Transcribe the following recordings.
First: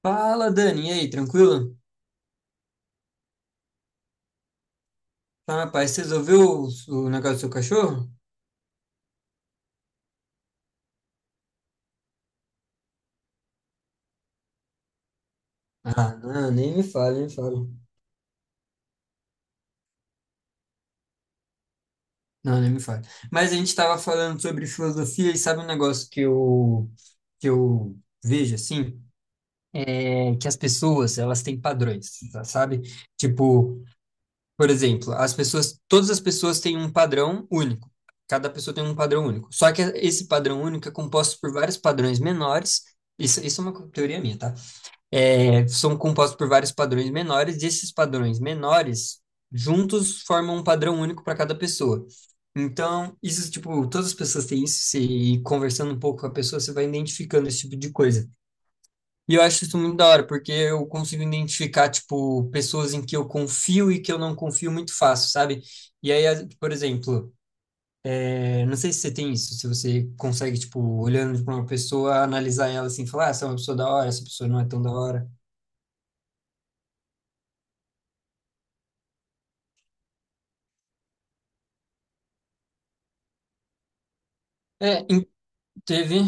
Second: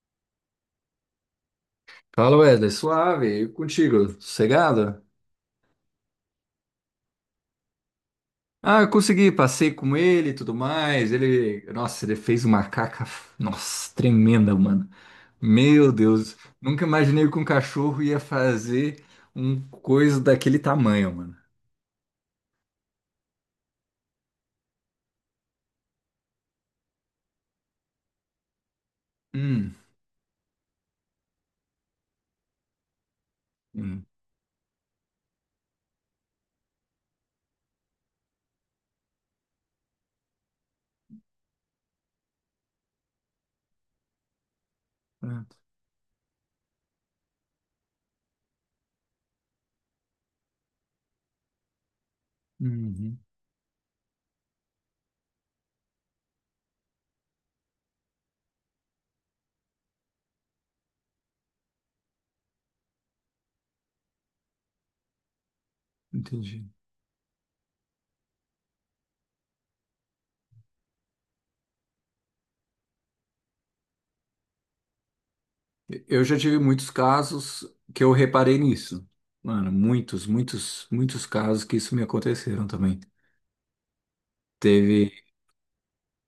Fala, Dani, e aí, tranquilo? Fala, Wesley, suave, e contigo, sossegado? Tá, rapaz, você resolveu o negócio do seu cachorro? Ah, eu consegui, passei com ele e tudo mais. Ele, nossa, ele fez uma caca, nossa, tremenda, mano. Meu Ah, Deus, não, nem me nunca fale, nem imaginei me que um fale. cachorro ia fazer um coisa daquele tamanho, mano. Não, nem me fale. Mas a gente tava falando sobre filosofia e sabe um negócio que eu vejo, assim? Hum, É que as pessoas, elas têm padrões, tá, sabe? Tipo, hum, por exemplo, as pessoas, todas as pessoas têm um padrão único. Cada pessoa tem um padrão único. Só que esse padrão único é composto por vários padrões menores. Isso é uma teoria minha, tá? ah, São compostos por vários padrões menores, e esses padrões menores juntos formam um padrão único para cada pessoa. Então, uhum, isso, tipo, todas as pessoas têm isso, e conversando um pouco com a pessoa, você vai identificando esse tipo de coisa. E eu acho isso muito da hora, porque eu consigo identificar, tipo, pessoas em que eu confio e que eu não confio muito fácil, sabe? E aí, entendi. por exemplo, não sei se você tem isso, se você consegue, tipo, olhando para uma pessoa, analisar ela assim, falar, ah, essa é uma pessoa da hora, essa pessoa não é tão da hora. Eu já tive muitos casos que eu reparei nisso. Mano, muitos, muitos, muitos casos que isso me aconteceram também. É, Teve. Teve.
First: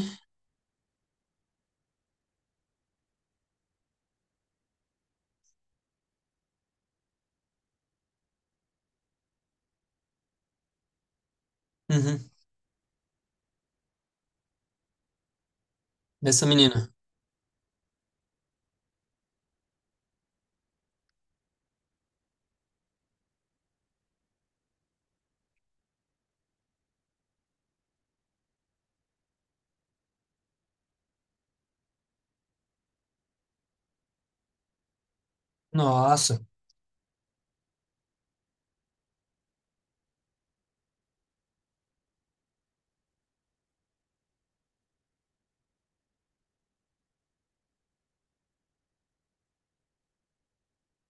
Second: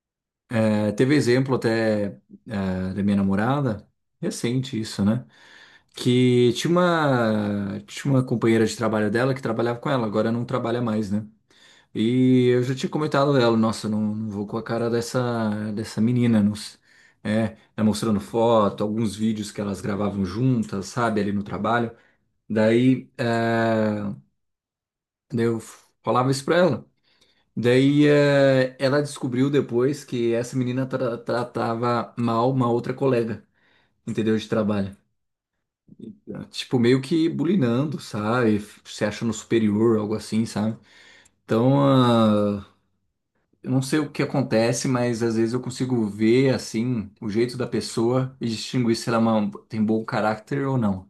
É, teve exemplo até da minha namorada, recente isso, né? Que tinha uma companheira de trabalho dela que trabalhava com ela, agora não trabalha mais, né? Uhum, E eu já tinha comentado dela, nossa, não, não vou com a cara dessa, dessa menina, dessa não, menina. é, ela mostrando foto, alguns vídeos que elas gravavam juntas, sabe, ali no trabalho. Daí, é, daí eu falava isso pra ela. Daí ela descobriu depois que essa menina tratava mal uma outra colega, entendeu? De trabalho. Nossa. Tipo, meio que bulinando, sabe? Se achando superior, algo assim, sabe? Então, ah, eu não sei o que acontece, mas às vezes eu consigo ver, assim, o jeito da pessoa e distinguir se ela é tem bom caráter ou não.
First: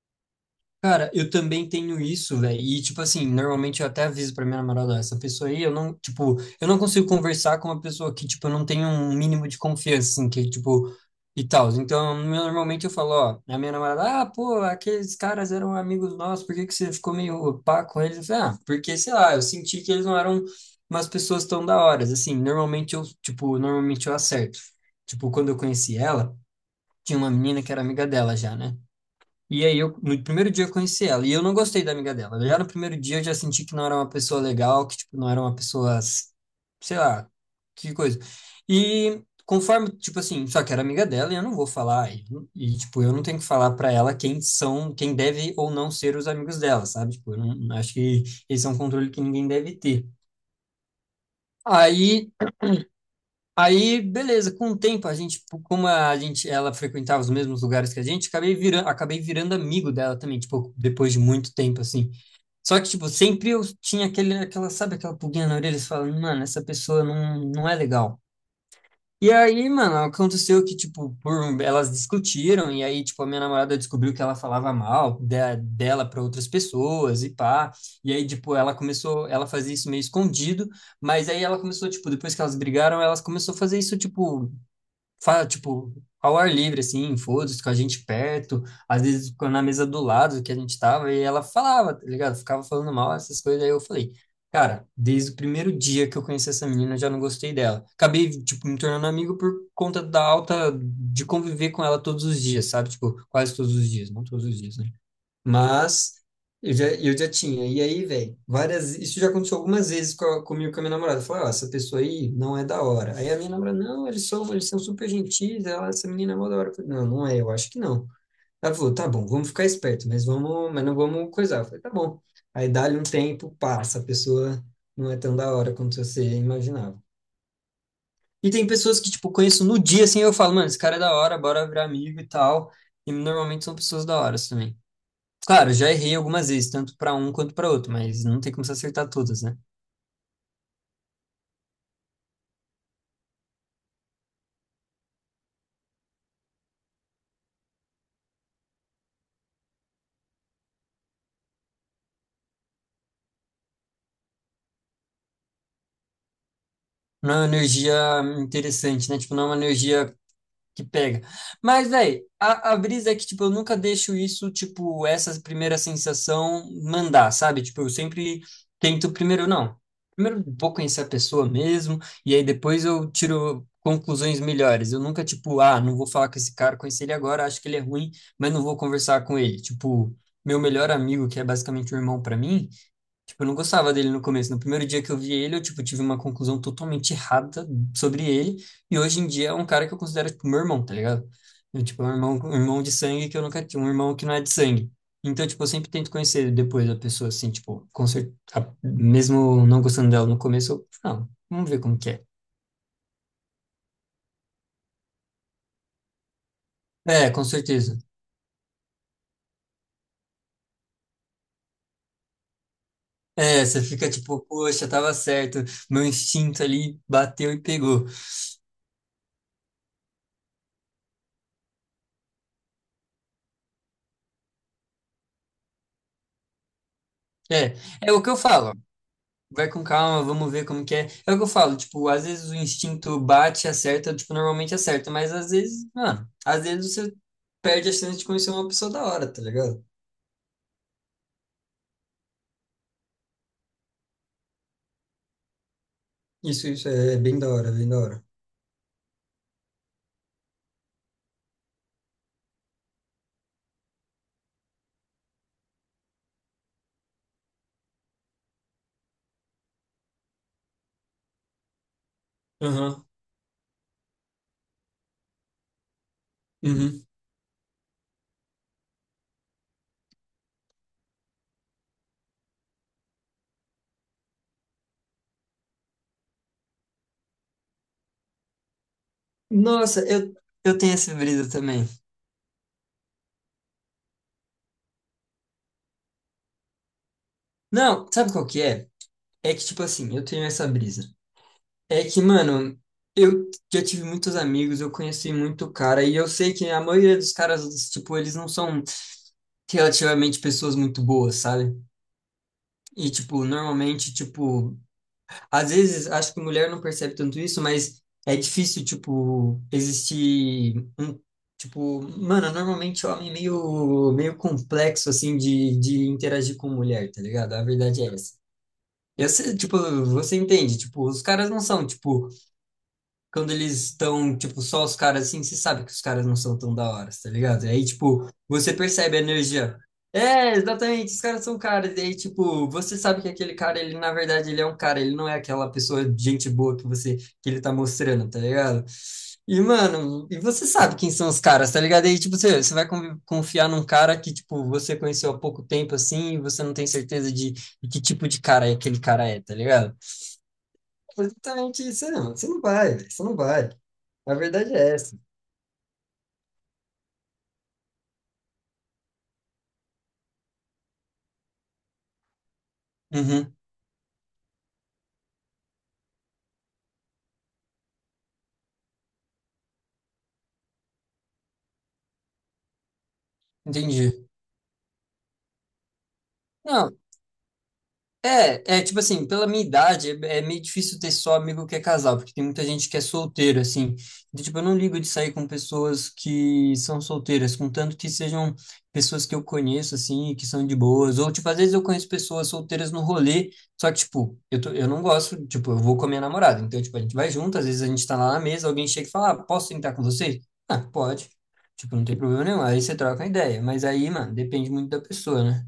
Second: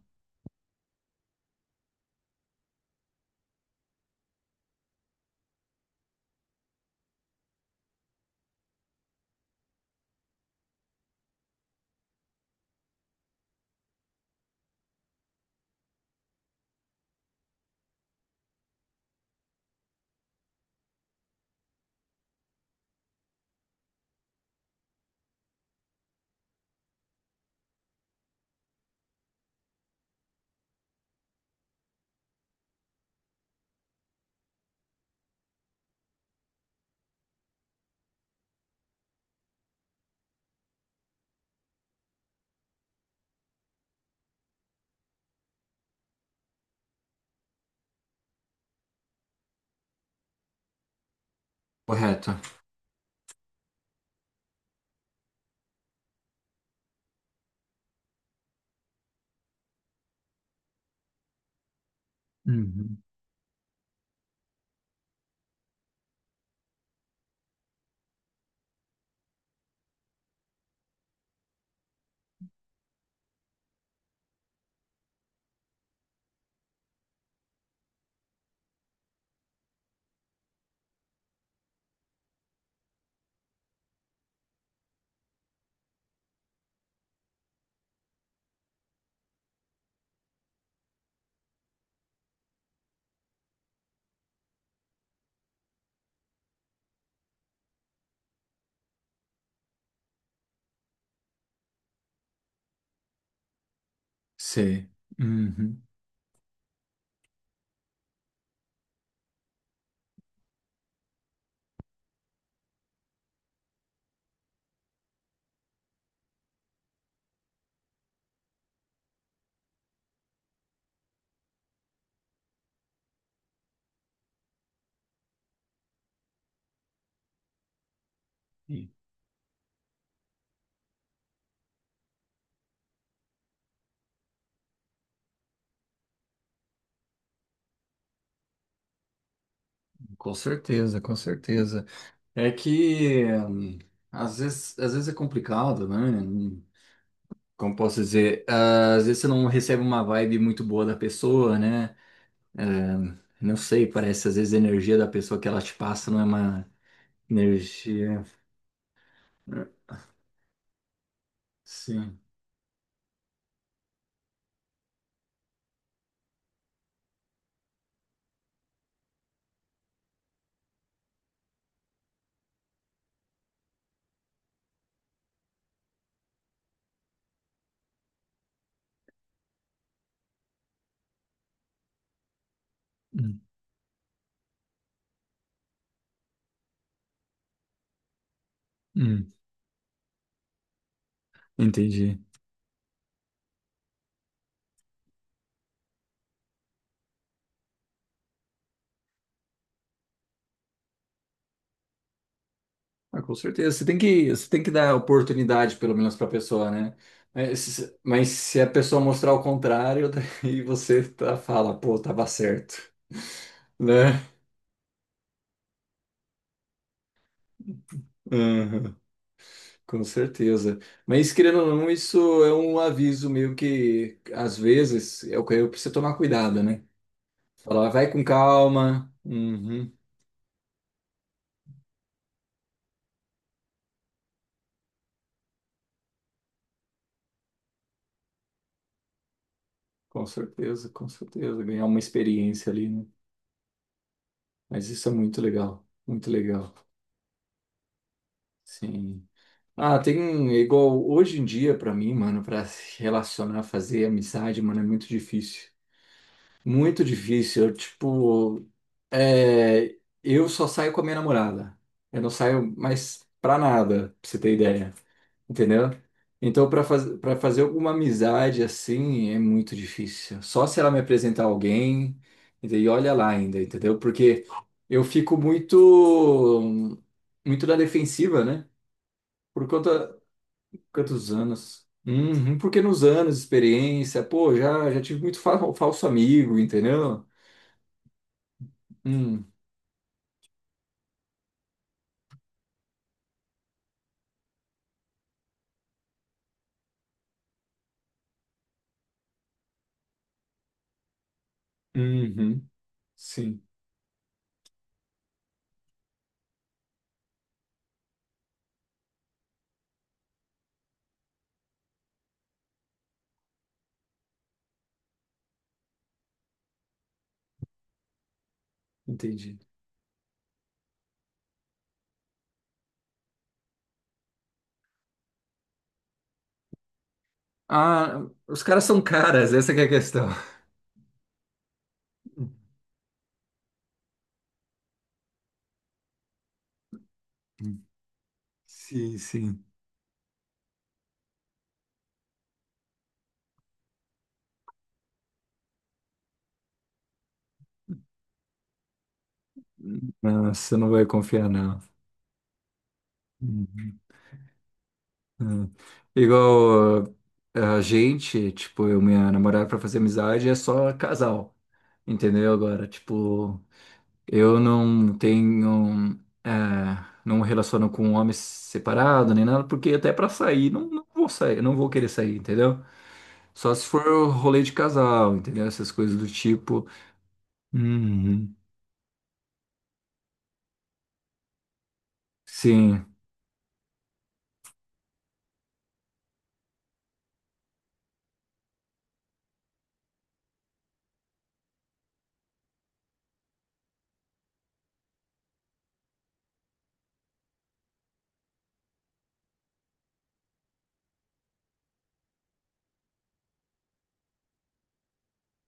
Cara, eu também tenho isso, velho. E, tipo assim, normalmente eu até aviso pra minha namorada, ó, essa pessoa aí, eu não, tipo, eu não consigo conversar com uma pessoa que, tipo, eu não tenho um mínimo de confiança, assim, que, tipo, e tal. Então, normalmente eu falo, ó, a minha namorada, ah, pô, aqueles caras eram amigos nossos, por que que você ficou meio pá com eles? Eu falei, ah, porque, sei lá, eu senti que eles não eram umas pessoas tão da hora, assim. Normalmente eu, tipo, normalmente eu acerto. Tipo, quando eu conheci ela, tinha uma menina que era amiga dela já, né? E aí, eu, no primeiro dia eu conheci ela, e eu não gostei da amiga dela. Já no primeiro dia eu já senti que não era uma pessoa legal, que, tipo, não era uma pessoa, sei lá, que coisa. E conforme, tipo assim, só que era amiga dela e eu não vou falar, e, tipo, eu não tenho que falar pra ela quem são, quem deve ou não ser os amigos dela, sabe? Tipo, eu não, acho que esse é um controle que ninguém deve ter. Aí Correto? Aí, beleza, com o tempo a gente, tipo, como a gente, ela frequentava os mesmos lugares que a gente, acabei virando amigo dela também, tipo, depois de muito tempo, assim. Só que, Uhum. tipo, sempre eu tinha sabe, aquela pulguinha na orelha, falando, mano, essa pessoa não é legal. E aí, mano, aconteceu que, tipo, por, elas discutiram, e aí, tipo, a minha namorada descobriu que ela falava dela para outras pessoas e pá. E aí, tipo, ela começou, ela fazia isso meio escondido, mas aí ela começou, tipo, depois que elas brigaram, elas começou a fazer isso, tipo, Fala, tipo, ao ar livre, assim, foda-se, com a gente perto, às vezes ficou na mesa do lado que a gente tava, e ela falava, tá ligado? Ficava falando mal, essas coisas, aí eu falei, cara, desde o primeiro dia que eu conheci essa menina, eu já não gostei dela. Acabei, tipo, me tornando amigo por conta da alta, de conviver com ela todos os dias, sabe? Tipo, quase todos os dias, não todos os dias, né? Sei. Uhum. Mas eu já tinha. E aí, velho, várias. Isso já aconteceu algumas vezes comigo e com a minha namorada. Eu falei, ó, essa pessoa aí não é da hora. Aí a minha namorada, não, eles são super gentis, ela, essa menina é mó da hora. Eu falei, não, não é, eu acho que não. Ela falou, tá bom, vamos ficar esperto, mas não vamos coisar. Eu falei, tá bom. Aí dá-lhe um tempo, passa, a pessoa não é tão da hora quanto você imaginava. E tem pessoas que, tipo, conheço no dia, assim, eu falo, mano, esse cara é da hora, bora virar amigo e tal. E normalmente são pessoas da hora assim, também. Claro, já errei algumas vezes, tanto para um quanto para outro, mas não tem como se acertar todas, né? Com certeza, com certeza. É que às vezes é complicado, né? Como posso dizer? Ah, às vezes você não recebe uma vibe muito boa da pessoa, né? É, não sei, parece às vezes a energia da pessoa que ela te passa não é uma Não é uma energia energia. interessante, né? Tipo, não é uma Né? energia que pega. Mas, Sim. velho, a brisa é que, tipo, eu nunca deixo isso, tipo, essa primeira sensação mandar, sabe? Tipo, eu sempre tento primeiro, não. Primeiro vou conhecer a pessoa mesmo, e aí depois eu tiro conclusões melhores. Eu nunca, tipo, ah, não vou falar com esse cara, conheci ele agora, acho que ele é ruim, mas não vou conversar com ele. Tipo, meu melhor amigo, que é basicamente um irmão para mim. Hum, Tipo, eu não gostava dele no começo. No primeiro dia que eu vi ele, eu, tipo, tive uma conclusão totalmente errada sobre ele. E hoje em hum, dia é um cara que eu considero, tipo, meu irmão, tá ligado? Eu, tipo, é entendi. Um irmão de sangue que eu nunca tive, um irmão que não é de sangue. Então, tipo, eu sempre tento conhecer depois a pessoa, assim, tipo, mesmo não gostando dela no começo, eu, não, vamos ver como que é. Ah, com certeza. Você tem que dar oportunidade, pelo menos, para a pessoa, né? É, com certeza. Mas se a pessoa mostrar o contrário, daí você tá, fala, pô, tava certo, É, você fica né? tipo, poxa, tava certo, meu instinto ali bateu e pegou. Uhum. Com certeza. Mas, querendo ou não, isso é um aviso meio que, às vezes, é o que eu preciso tomar cuidado, né? É, Falar, vai é o com que eu falo. calma. Vai com Uhum. calma, vamos ver como que é. É o que eu falo, tipo, às vezes o instinto bate, acerta, tipo, normalmente acerta, mas às vezes, mano, às vezes você perde a chance de conhecer uma pessoa da hora, tá ligado? Com certeza, com certeza. Ganhar uma experiência ali, né? Mas isso é muito legal, muito Isso, legal. isso é bem da hora, bem da hora. Sim. Ah, tem igual hoje em dia pra mim, mano, pra se relacionar, fazer amizade, mano, é muito difícil. Muito difícil. Eu, tipo, é, eu só saio com a minha namorada. Eu não saio Aham, mais pra nada, pra você ter ideia. Entendeu? Então, uhum. para fazer alguma amizade assim, é muito difícil. Só se ela me apresentar alguém, entendeu? E olha lá ainda, entendeu? Porque eu fico muito, muito na defensiva, né? Por Nossa, conta, eu tenho essa quantos brisa anos? também. Uhum, porque nos anos, de experiência, pô, já, já tive muito falso amigo, entendeu? Não, sabe qual que é? Hum, É que, tipo assim, eu tenho essa brisa. É que, mano, eu já tive muitos amigos, eu conheci muito cara, e eu sei que a maioria dos caras, tipo, eles não são relativamente pessoas muito boas, sabe? uhum, E, tipo, sim. normalmente, tipo, às vezes acho que mulher não percebe tanto isso, mas é difícil, tipo, existir um, tipo, mano, normalmente homem é meio complexo, assim, de interagir com mulher, tá ligado? A verdade é essa. Eu sei, Entendi. tipo, você entende, tipo, os caras não são, tipo, quando eles estão, tipo, só os caras assim, você sabe que os caras não são tão da hora, tá ligado? E aí, Ah, tipo, os você caras são percebe a caras, essa energia. que é a questão. É, exatamente, os caras são caras. E aí, tipo, você sabe que aquele cara, ele, na verdade, ele é um cara, ele não é aquela pessoa de gente boa que você, que ele tá mostrando, tá ligado? Sim, E, sim. mano, e você sabe quem são os caras, tá ligado? E aí, tipo, você vai confiar num cara que, tipo, você conheceu há pouco tempo, assim, e você não tem certeza de que tipo de cara é aquele cara é, tá ligado? Não, você não vai Foi confiar, não. justamente isso, não. Você não vai, velho, você não vai. Uhum. A verdade é essa. Uhum. Igual ah, a gente, tipo, eu e minha namorada pra fazer amizade é só casal, entendeu? Agora, Uhum, tipo, eu não tenho, é, não me relaciono com homens separado nem nada, porque até pra sair, não, não vou sair, não vou querer sair, entendeu? Só se entendi. for rolê de casal, entendeu? Essas coisas do tipo. Não, Uhum. é, é tipo assim, pela minha idade, é meio difícil ter só amigo que é casal, porque tem muita gente que é Sim. solteiro, assim. Então, tipo, eu não ligo de sair com pessoas que são solteiras, contanto que sejam pessoas que eu conheço, assim, e que são de boas. Ou, tipo, às vezes eu conheço pessoas solteiras no rolê, só que, tipo, eu não gosto, tipo, eu vou com a minha namorada. Então, tipo, a gente vai junto, às vezes a gente tá lá na mesa, alguém chega e fala, ah, posso sentar com você? Ah, pode. Tipo, não tem problema nenhum. Aí você troca uma ideia. Mas aí, mano, depende muito da pessoa, né?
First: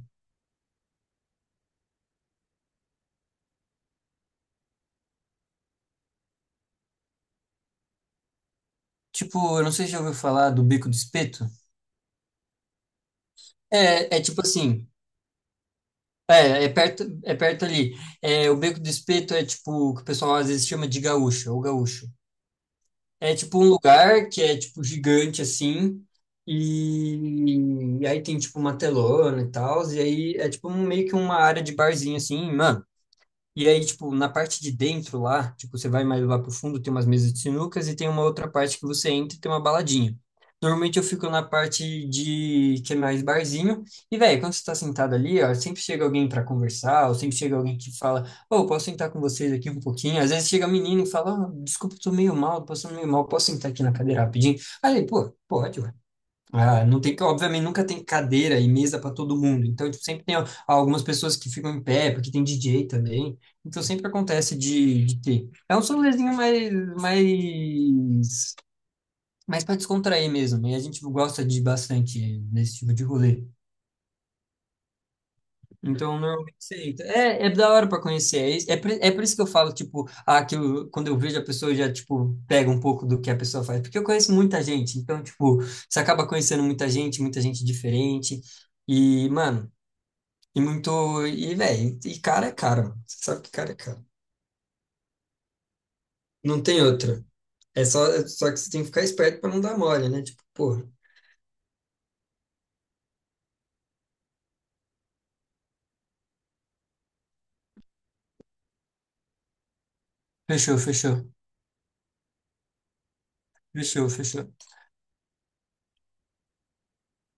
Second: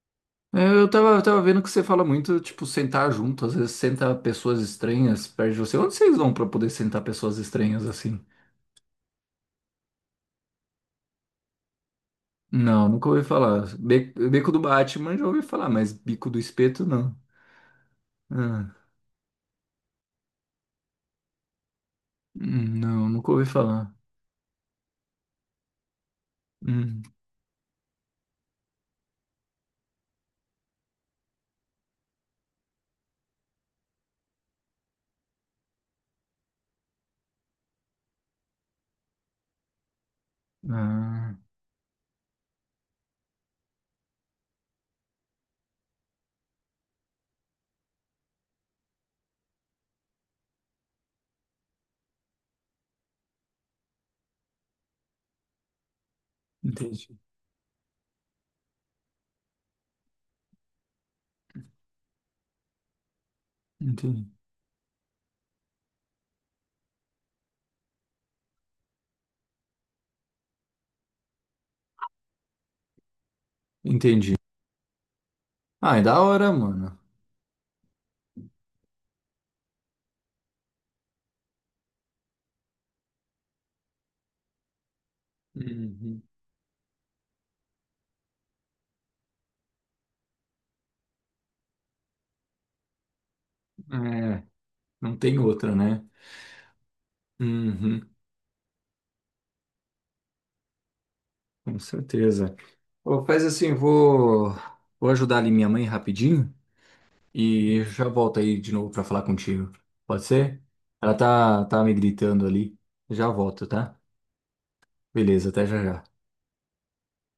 É, eu tava vendo que você fala muito, tipo, sentar junto. Às vezes senta pessoas estranhas perto de você. Onde vocês vão pra poder sentar pessoas estranhas assim? Tipo, eu não sei se já ouviu falar do Beco do Espeto. Não, nunca ouvi falar. É, é tipo Beco do assim, Batman já ouvi falar, mas bico do é, espeto não. é perto ali. É, o Ah, Beco do Espeto é tipo o que o pessoal às vezes chama de gaúcho, ou gaúcho. Não, nunca É ouvi tipo um falar. lugar que é tipo gigante assim, Hum, e aí tem tipo uma telona e tal, e aí é tipo meio que uma área de barzinho assim, mano. E aí, tipo, na parte de dentro lá, tipo, você vai mais lá pro fundo, tem umas mesas de sinucas e tem uma outra parte que você entra e tem uma baladinha. Normalmente eu fico ah, na parte de que é mais barzinho. E, velho, quando você tá sentado ali, ó, sempre chega alguém pra conversar, ou sempre chega alguém que fala, ô, posso sentar com vocês aqui um pouquinho? Às vezes chega menino e fala, ah, desculpa, tô meio mal, tô passando meio mal, posso sentar aqui na cadeira rapidinho? Aí, pô, pode, ah, não entendi. tem, obviamente, nunca tem cadeira e mesa para todo mundo. Então, tipo, sempre tem algumas pessoas que ficam em pé, porque tem DJ também. Então, sempre Entendi. acontece de ter. É um solezinho mais, mais, mais para descontrair mesmo. E a gente gosta de bastante desse tipo de rolê. Entendi. Ah, é Então, da hora, normalmente você mano. entra. É, é da hora pra conhecer. É por isso que eu falo, tipo, ah, quando eu vejo a pessoa, eu já, tipo, pega um pouco do que a pessoa faz. Porque eu conheço muita gente. Então, tipo, você Uhum. acaba conhecendo muita gente diferente. E, mano, e muito. E, velho, e cara é caro. Mano. Você sabe que cara é caro. É, não tem outra, né? Não tem outra. Uhum, É só que você tem que ficar esperto pra não dar mole, né? Tipo, pô, com certeza. Ô, faz assim, vou, vou ajudar ali minha mãe rapidinho. E eu já volto aí de novo pra falar contigo. Pode ser? fechou, Ela fechou. tá, tá me gritando ali. Já volto, tá? Fechou, fechou. Beleza, até já já.